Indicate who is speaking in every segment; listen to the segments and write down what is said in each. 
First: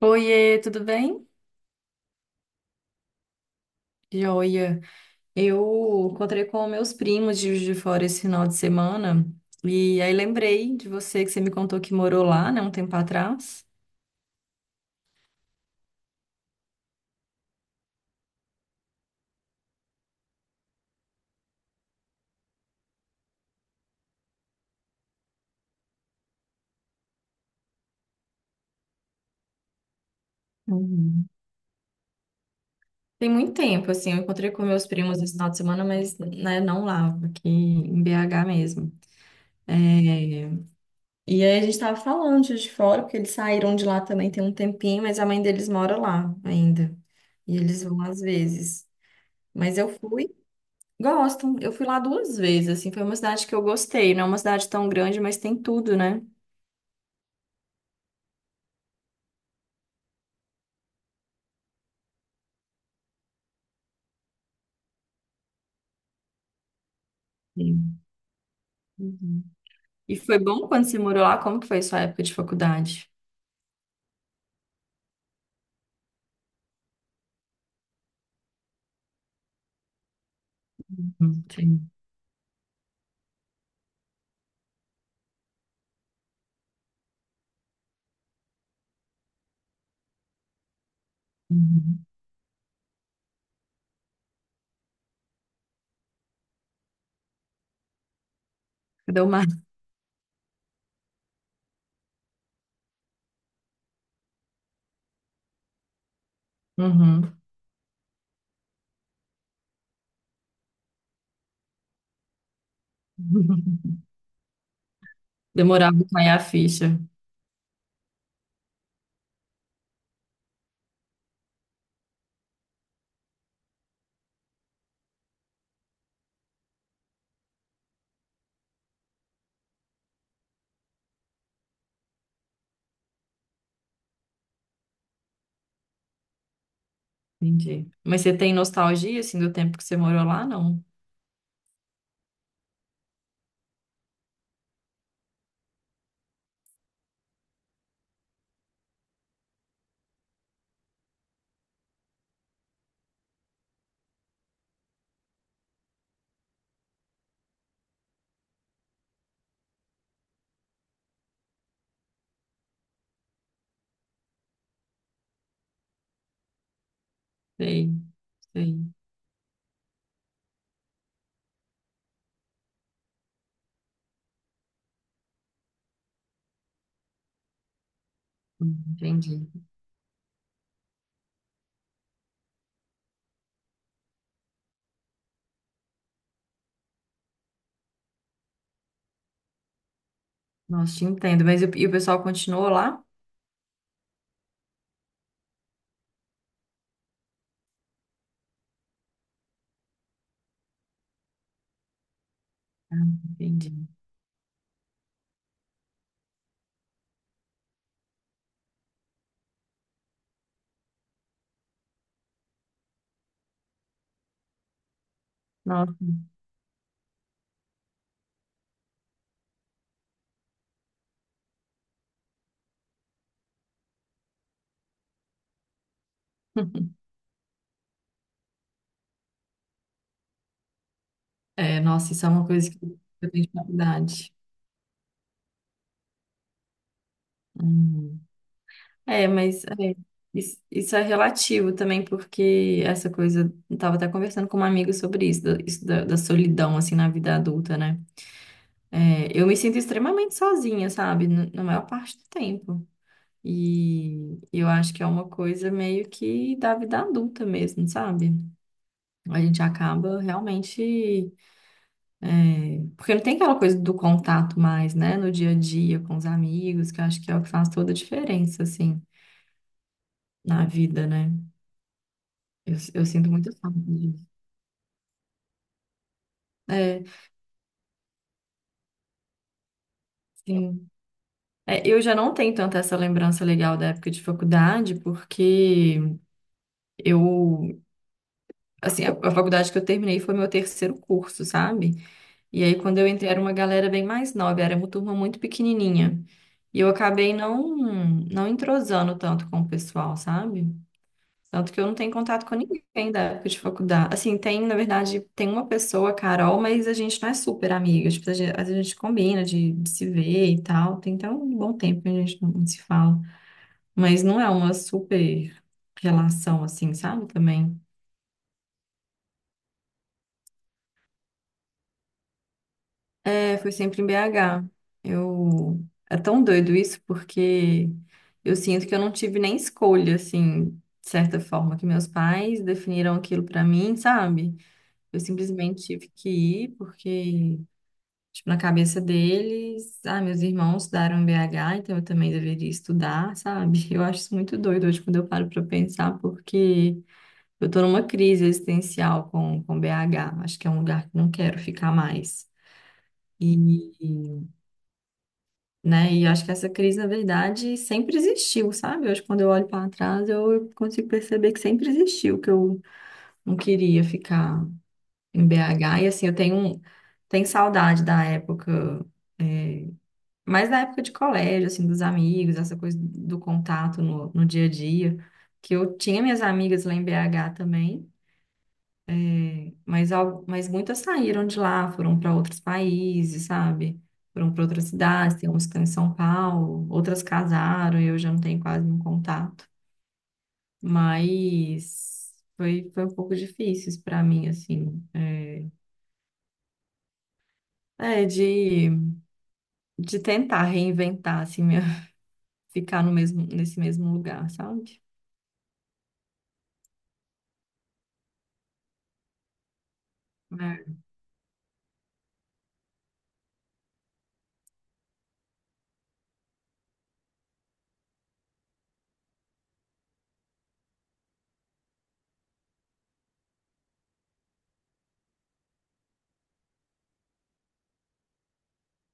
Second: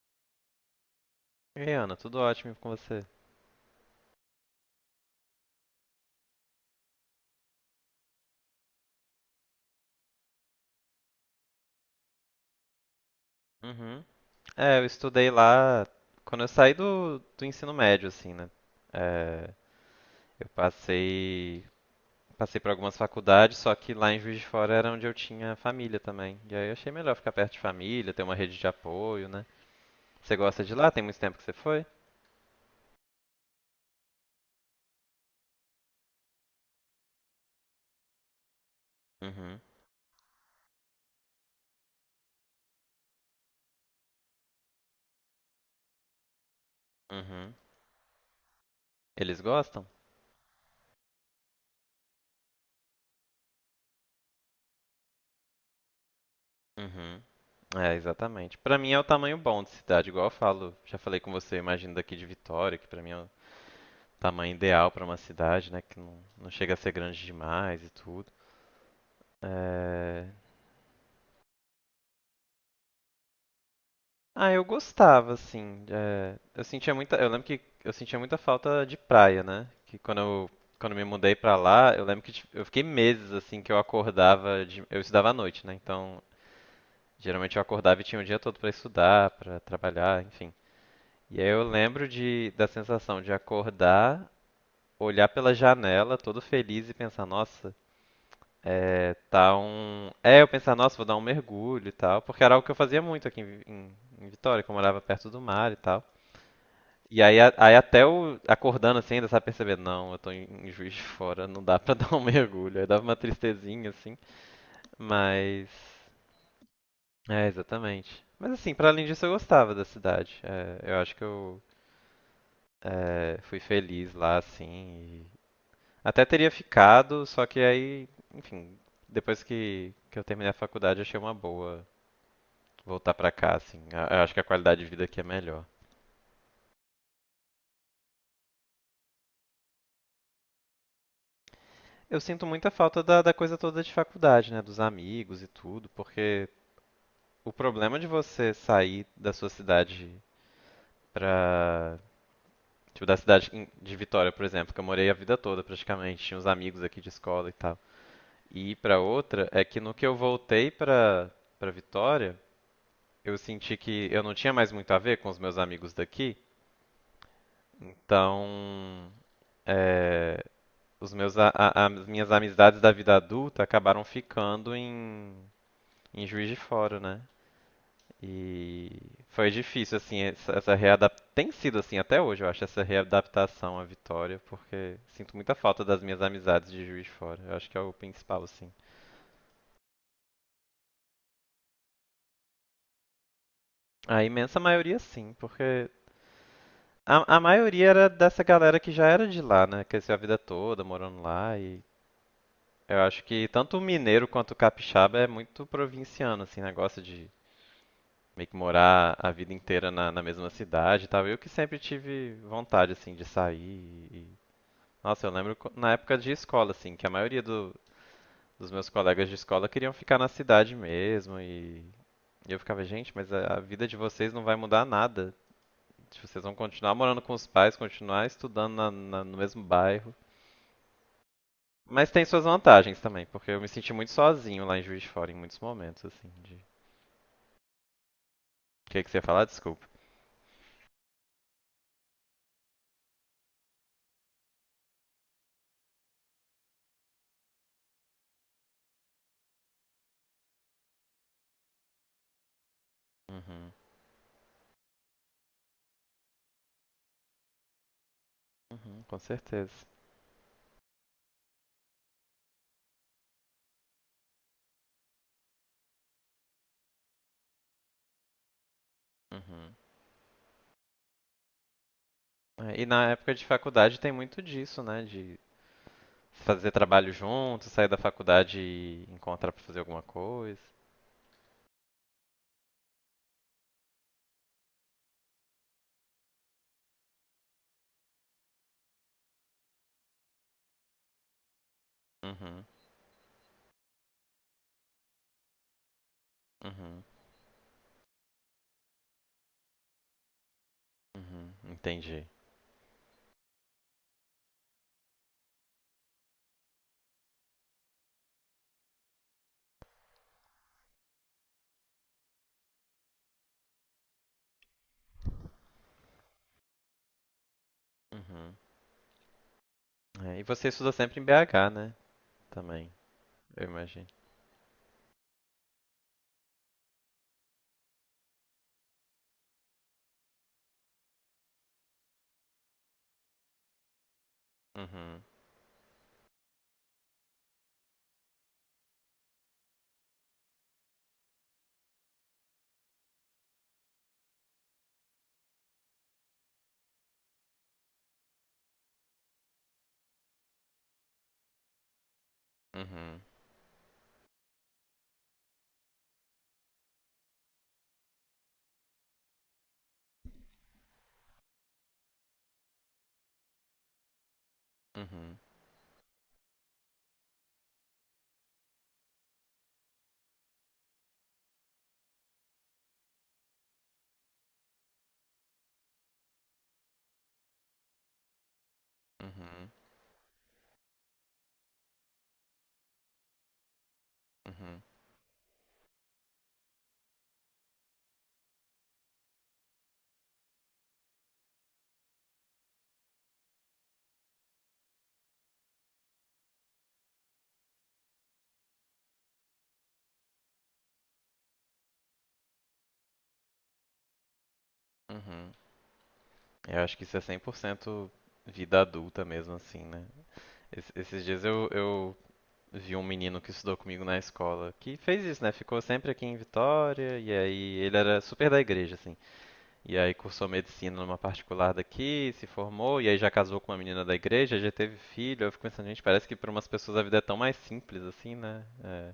Speaker 1: Oiê, tudo bem?
Speaker 2: E aí, Ana, tudo ótimo com você?
Speaker 1: Joia. Eu encontrei com meus primos de Juiz de Fora esse final de semana e aí lembrei de você que você me contou que morou lá, né, um tempo atrás.
Speaker 2: Uhum. É, eu estudei lá quando eu saí do ensino médio, assim, né? É, eu passei por algumas faculdades, só que lá em Juiz de Fora era onde eu tinha família também. E aí eu achei melhor ficar perto de família, ter uma rede de apoio, né? Você gosta de lá? Tem muito
Speaker 1: Uhum.
Speaker 2: tempo que você foi?
Speaker 1: Tem muito tempo, assim, eu encontrei com meus primos esse final de semana, mas, né, não lá, aqui em BH mesmo.
Speaker 2: Uhum,
Speaker 1: É, E aí a gente tava falando de Juiz de Fora, porque eles saíram de lá também tem um tempinho, mas a mãe deles mora lá ainda.
Speaker 2: uhum.
Speaker 1: E eles vão às vezes.
Speaker 2: Eles
Speaker 1: Mas
Speaker 2: gostam?
Speaker 1: eu fui Gosto. Eu fui lá duas vezes, assim, foi uma cidade que eu gostei. Não é uma cidade tão grande, mas tem tudo, né?
Speaker 2: Uhum. É, exatamente. Pra mim é o tamanho bom de cidade, igual eu falo. Já falei com você, eu imagino daqui de Vitória, que pra mim é um tamanho ideal para uma cidade, né? Que não chega a ser grande demais e
Speaker 1: Sim.
Speaker 2: tudo.
Speaker 1: Uhum. E
Speaker 2: É,
Speaker 1: foi bom quando você morou lá? Como que foi sua época de faculdade?
Speaker 2: ah, eu gostava, assim. Eu sentia muita. Eu lembro que eu sentia muita falta de praia, né? Quando me mudei
Speaker 1: Uhum.
Speaker 2: pra
Speaker 1: Sim.
Speaker 2: lá, eu lembro que eu fiquei meses assim que eu acordava de... Eu estudava à noite, né? Então, geralmente eu acordava e tinha o dia todo pra estudar, pra trabalhar, enfim. E aí eu
Speaker 1: Uhum.
Speaker 2: lembro de da sensação de acordar, olhar pela janela, todo feliz e pensar, nossa,
Speaker 1: Deu mais,
Speaker 2: eu pensar, nossa, vou dar um mergulho e tal, porque era algo que eu fazia muito aqui em Vitória, que eu morava perto do mar e tal. E
Speaker 1: Uhum.
Speaker 2: aí, aí até eu acordando assim, ainda sabe perceber, não, eu tô em Juiz de Fora, não dá pra dar um mergulho. Aí dava uma tristezinha assim, mas.
Speaker 1: Demorava pra cair a ficha.
Speaker 2: É, exatamente. Mas assim, pra além disso, eu gostava da cidade. É, eu acho que eu fui feliz lá, assim. E até teria ficado, só que aí, enfim, depois que eu terminei a faculdade, achei uma boa voltar pra cá, assim. Eu acho que a qualidade de vida aqui é melhor.
Speaker 1: Entendi. Mas você tem nostalgia, assim, do tempo que você morou lá? Não.
Speaker 2: Eu sinto muita falta da coisa toda de faculdade, né? Dos amigos e tudo, porque o problema de você sair da sua cidade pra. Tipo, da cidade de Vitória, por exemplo, que eu morei a vida toda praticamente, tinha uns amigos aqui de escola e tal. E ir pra outra é que no que eu voltei pra Vitória, eu senti que eu não tinha mais muito a ver com os meus amigos daqui,
Speaker 1: Sei, sei.
Speaker 2: então. É, os meus, a- as minhas amizades da vida adulta acabaram ficando em Juiz de Fora, né?
Speaker 1: Uhum.
Speaker 2: E
Speaker 1: Entendi.
Speaker 2: foi difícil, assim, essa readaptação. Tem sido assim até hoje, eu acho, essa readaptação à Vitória, porque sinto muita falta das minhas amizades de Juiz de Fora. Eu acho que é o principal, assim.
Speaker 1: Nossa, te entendo. Mas e o pessoal continuou lá?
Speaker 2: A imensa maioria, sim, porque a maioria era dessa galera que já era de lá, né? Cresceu a vida toda morando lá e.
Speaker 1: Ah,
Speaker 2: Eu acho que
Speaker 1: entendi.
Speaker 2: tanto o mineiro quanto o capixaba é muito provinciano, assim, negócio de meio que morar a vida inteira na mesma cidade e tal. Eu que sempre tive vontade, assim, de sair. Nossa, eu lembro na
Speaker 1: Nossa.
Speaker 2: época de escola, assim, que a maioria dos meus colegas de escola queriam ficar na cidade mesmo. E eu ficava, gente, mas a vida de vocês não vai mudar nada. Tipo, vocês vão continuar morando com os pais, continuar estudando no mesmo bairro.
Speaker 1: É,
Speaker 2: Mas
Speaker 1: nossa,
Speaker 2: tem
Speaker 1: isso é
Speaker 2: suas
Speaker 1: uma coisa que
Speaker 2: vantagens também,
Speaker 1: eu tenho
Speaker 2: porque
Speaker 1: de
Speaker 2: eu me senti muito
Speaker 1: faculdade.
Speaker 2: sozinho lá em Juiz de Fora em muitos momentos, assim, de... O
Speaker 1: Uhum.
Speaker 2: que que você ia
Speaker 1: É,
Speaker 2: falar?
Speaker 1: mas
Speaker 2: Desculpa.
Speaker 1: é, isso, isso é relativo também, porque essa coisa, eu tava até conversando com uma amiga sobre isso, da, isso da, da solidão, assim, na vida adulta, né? É, eu me sinto extremamente sozinha, sabe? Na maior parte do tempo.
Speaker 2: Uhum.
Speaker 1: E eu acho que é uma coisa meio que da vida adulta mesmo, sabe?
Speaker 2: Uhum, com
Speaker 1: A gente
Speaker 2: certeza.
Speaker 1: acaba realmente. Porque não tem aquela coisa do contato mais, né? No dia a dia, com os amigos, que eu acho que é o que faz toda a diferença, assim,
Speaker 2: Uhum.
Speaker 1: na vida, né? Eu,
Speaker 2: É, e
Speaker 1: eu
Speaker 2: na
Speaker 1: sinto
Speaker 2: época de
Speaker 1: muita falta.
Speaker 2: faculdade tem muito disso, né? De fazer
Speaker 1: É,
Speaker 2: trabalho junto, sair da faculdade e encontrar pra fazer alguma coisa.
Speaker 1: sim. É, eu já não tenho tanta essa lembrança legal da época de faculdade, porque eu, assim, a faculdade que eu terminei foi meu terceiro curso, sabe? E
Speaker 2: Uhum,
Speaker 1: aí, quando eu entrei, era uma galera bem mais nova, era uma turma muito pequenininha. E eu
Speaker 2: uhum,
Speaker 1: acabei não entrosando tanto com o pessoal, sabe?
Speaker 2: uhum,
Speaker 1: Tanto que eu não tenho
Speaker 2: entendi.
Speaker 1: contato com ninguém da época de faculdade. Assim, tem uma pessoa, a Carol, mas a gente não é super amiga. Tipo, a gente combina de se ver e tal. Tem até um bom tempo que a gente não se fala. Mas não é uma super relação, assim, sabe? Também.
Speaker 2: Uhum. É, e você estuda sempre em BH, né? Também,
Speaker 1: É,
Speaker 2: eu
Speaker 1: foi sempre em
Speaker 2: imagino.
Speaker 1: BH. Eu... É tão doido isso, porque eu sinto que eu não tive nem escolha, assim, de certa forma, que meus pais definiram aquilo pra mim, sabe? Eu
Speaker 2: Uhum,
Speaker 1: simplesmente tive que ir porque, tipo, na cabeça deles, ah, meus irmãos estudaram BH, então eu também deveria estudar, sabe? Eu acho isso muito doido hoje quando eu paro pra pensar, porque eu tô numa crise existencial com BH. Acho que é um lugar que não quero ficar mais.
Speaker 2: uhum,
Speaker 1: E, né, e acho que essa crise, na verdade, sempre existiu, sabe? Hoje, quando eu olho para trás, eu consigo perceber que sempre existiu, que eu não queria ficar
Speaker 2: uhum,
Speaker 1: em BH. E assim, tenho saudade da época, é, mais da época de colégio, assim, dos amigos, essa coisa do contato no dia a dia. Que eu tinha minhas amigas lá em BH também,
Speaker 2: uhum,
Speaker 1: mas, mas muitas saíram de lá, foram para outros países, sabe? Foram para
Speaker 2: uhum,
Speaker 1: outras cidades, tem umas que estão em São Paulo, outras casaram, eu já não tenho quase nenhum contato. Mas foi um pouco difícil para mim, assim. De de tentar reinventar, assim, ficar no mesmo, nesse mesmo lugar, sabe?
Speaker 2: uhum. Eu acho que isso é 100% vida adulta mesmo, assim, né? Esses dias eu, vi um menino que estudou comigo na escola que fez isso, né? Ficou sempre aqui em Vitória e aí ele era super da igreja, assim. E aí cursou medicina numa particular daqui, se formou e aí já casou com uma menina da igreja, já teve filho. Eu fico pensando, gente, parece que para umas pessoas a vida é tão mais simples assim, né? É.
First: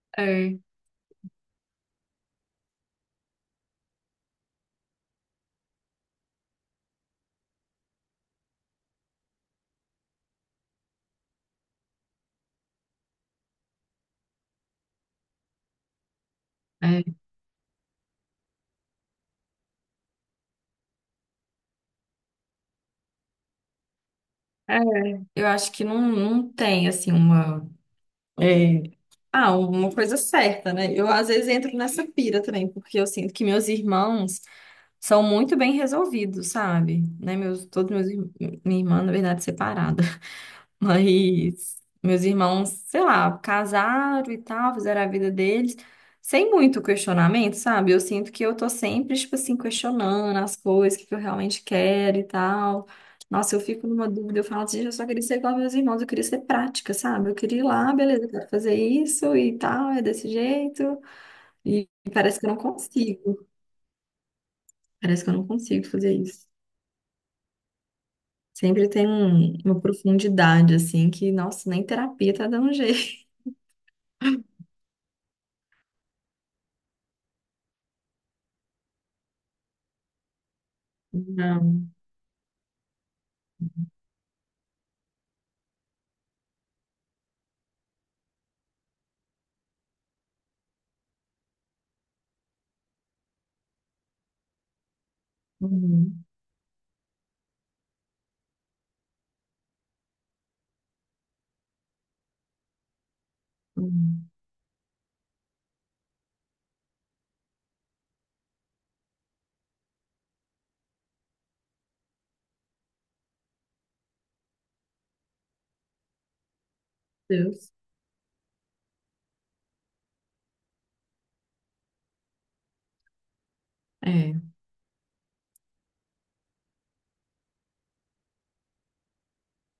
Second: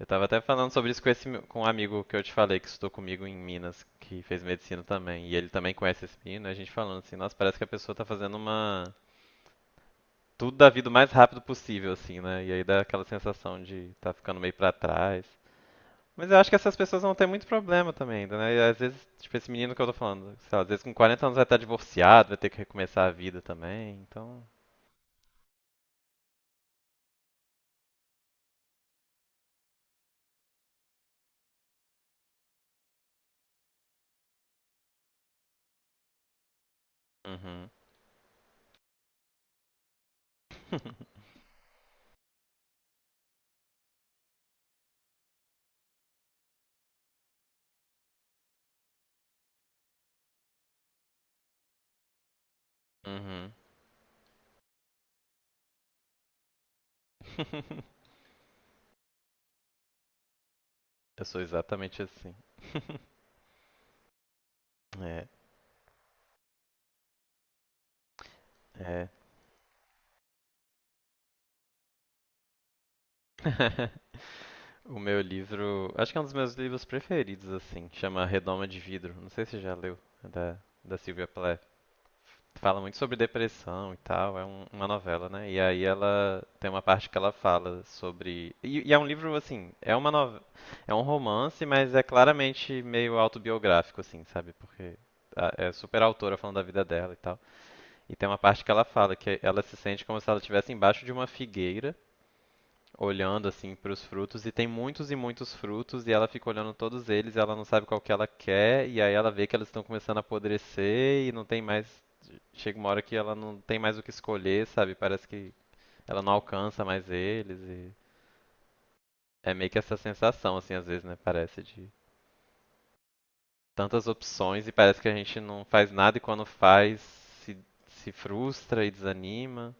Speaker 2: Eu tava até
Speaker 1: É, é,
Speaker 2: falando sobre isso com esse com um amigo que eu te falei que estudou comigo em Minas, que fez medicina também, e ele também conhece esse menino, e a gente falando assim, nossa, parece que a pessoa tá fazendo uma tudo da vida o mais rápido possível, assim, né? E aí dá aquela sensação de tá ficando meio pra trás. Mas eu acho que essas pessoas vão
Speaker 1: é.
Speaker 2: ter muito problema também ainda, né? E às vezes, tipo, esse menino que eu tô falando, sei lá, às vezes com 40 anos vai estar divorciado, vai ter que recomeçar a vida também, então.
Speaker 1: é. Eu acho que não tem, assim, uma. é, Ah, uma coisa certa, né? Eu às vezes entro nessa pira também, porque eu sinto que meus irmãos são muito bem resolvidos, sabe? Né?
Speaker 2: Uhum.
Speaker 1: Todos meus irmãos, minha irmã, na verdade, separada. Mas meus irmãos, sei lá, casaram e tal, fizeram a vida deles, sem muito questionamento, sabe? Eu sinto que eu tô sempre, tipo assim, questionando as coisas, o que eu realmente quero e tal.
Speaker 2: Uhum.
Speaker 1: Nossa, eu fico numa dúvida, eu falo assim, eu só queria ser igual aos meus irmãos, eu queria ser prática, sabe? Eu queria ir lá, beleza, eu quero fazer isso e tal, é desse jeito.
Speaker 2: Eu sou
Speaker 1: E
Speaker 2: exatamente assim.
Speaker 1: parece que eu não consigo, parece
Speaker 2: É,
Speaker 1: que eu não consigo fazer isso. Sempre tem
Speaker 2: é.
Speaker 1: uma profundidade, assim, que, nossa, nem terapia tá dando jeito.
Speaker 2: O meu livro, acho que é um dos meus livros preferidos, assim, chama Redoma de Vidro. Não sei se você já leu, é da Sylvia Plath.
Speaker 1: Não.
Speaker 2: Fala muito sobre depressão e tal, é uma novela, né? E aí ela tem uma parte que ela fala sobre. E é um livro, assim, é um romance, mas é claramente meio autobiográfico, assim, sabe? Porque é super
Speaker 1: Uhum.
Speaker 2: autora falando da vida dela e tal. E tem uma parte que ela fala que ela se sente como se ela estivesse embaixo de uma figueira, olhando assim para os
Speaker 1: Hum,
Speaker 2: frutos, e tem muitos e muitos frutos, e ela fica olhando todos eles, e ela não sabe qual que ela quer, e aí ela vê que eles estão começando a apodrecer e não tem mais chega uma hora que ela não tem mais o que escolher, sabe? Parece que ela não alcança mais eles
Speaker 1: Deus.
Speaker 2: e é meio que essa sensação assim às vezes, né? Parece de tantas
Speaker 1: É,
Speaker 2: opções e parece que a gente não faz nada e quando faz se, se frustra e desanima.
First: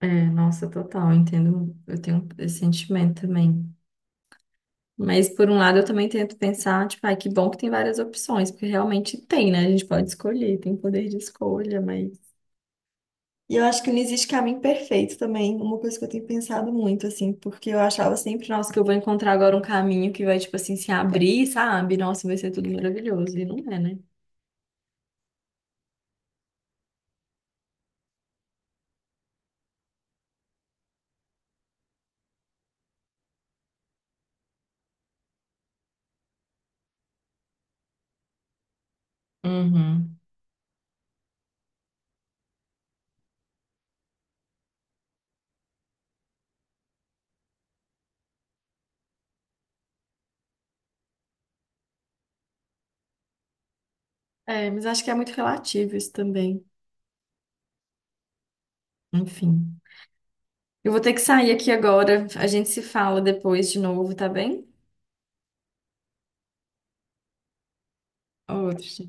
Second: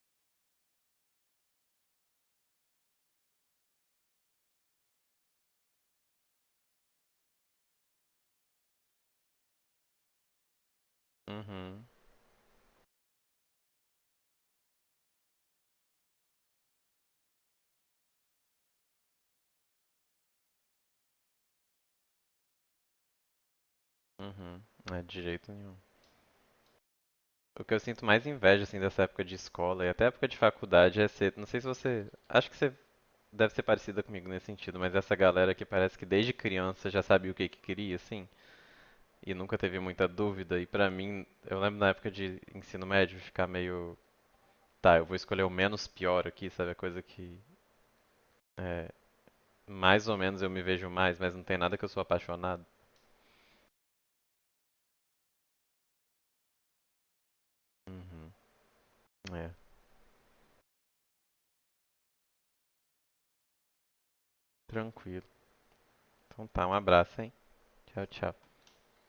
Speaker 1: nossa, total, eu entendo, eu tenho esse sentimento também. Mas por um lado eu também tento pensar, tipo, ai, que bom que tem várias opções, porque realmente tem, né? A gente pode escolher, tem poder de escolha,
Speaker 2: Uhum,
Speaker 1: mas E eu acho que não existe caminho perfeito também, uma coisa que eu tenho pensado muito, assim, porque eu achava sempre, nossa, que eu vou encontrar agora um caminho que vai, tipo assim, se abrir, sabe? Nossa, vai ser tudo maravilhoso. E não é, né?
Speaker 2: uhum. É, de jeito nenhum. O que eu sinto mais inveja, assim, dessa época de escola e até época de faculdade é ser. Não sei se você. Acho que você deve ser parecida comigo nesse sentido, mas essa galera que parece que desde criança já sabia o que que queria, assim. E nunca teve muita
Speaker 1: Uhum.
Speaker 2: dúvida. E pra mim, eu lembro na época de ensino médio ficar meio, tá, eu vou escolher o menos pior aqui, sabe? A coisa que é, mais ou menos eu me vejo mais, mas não tem nada que eu sou apaixonado.
Speaker 1: É, mas acho que é muito relativo isso também.
Speaker 2: Uhum. É,
Speaker 1: Enfim. Eu vou ter que sair aqui agora. A gente se fala depois de novo, tá bem?
Speaker 2: tranquilo. Então tá, um abraço, hein? Tchau, tchau.
Speaker 1: Outro.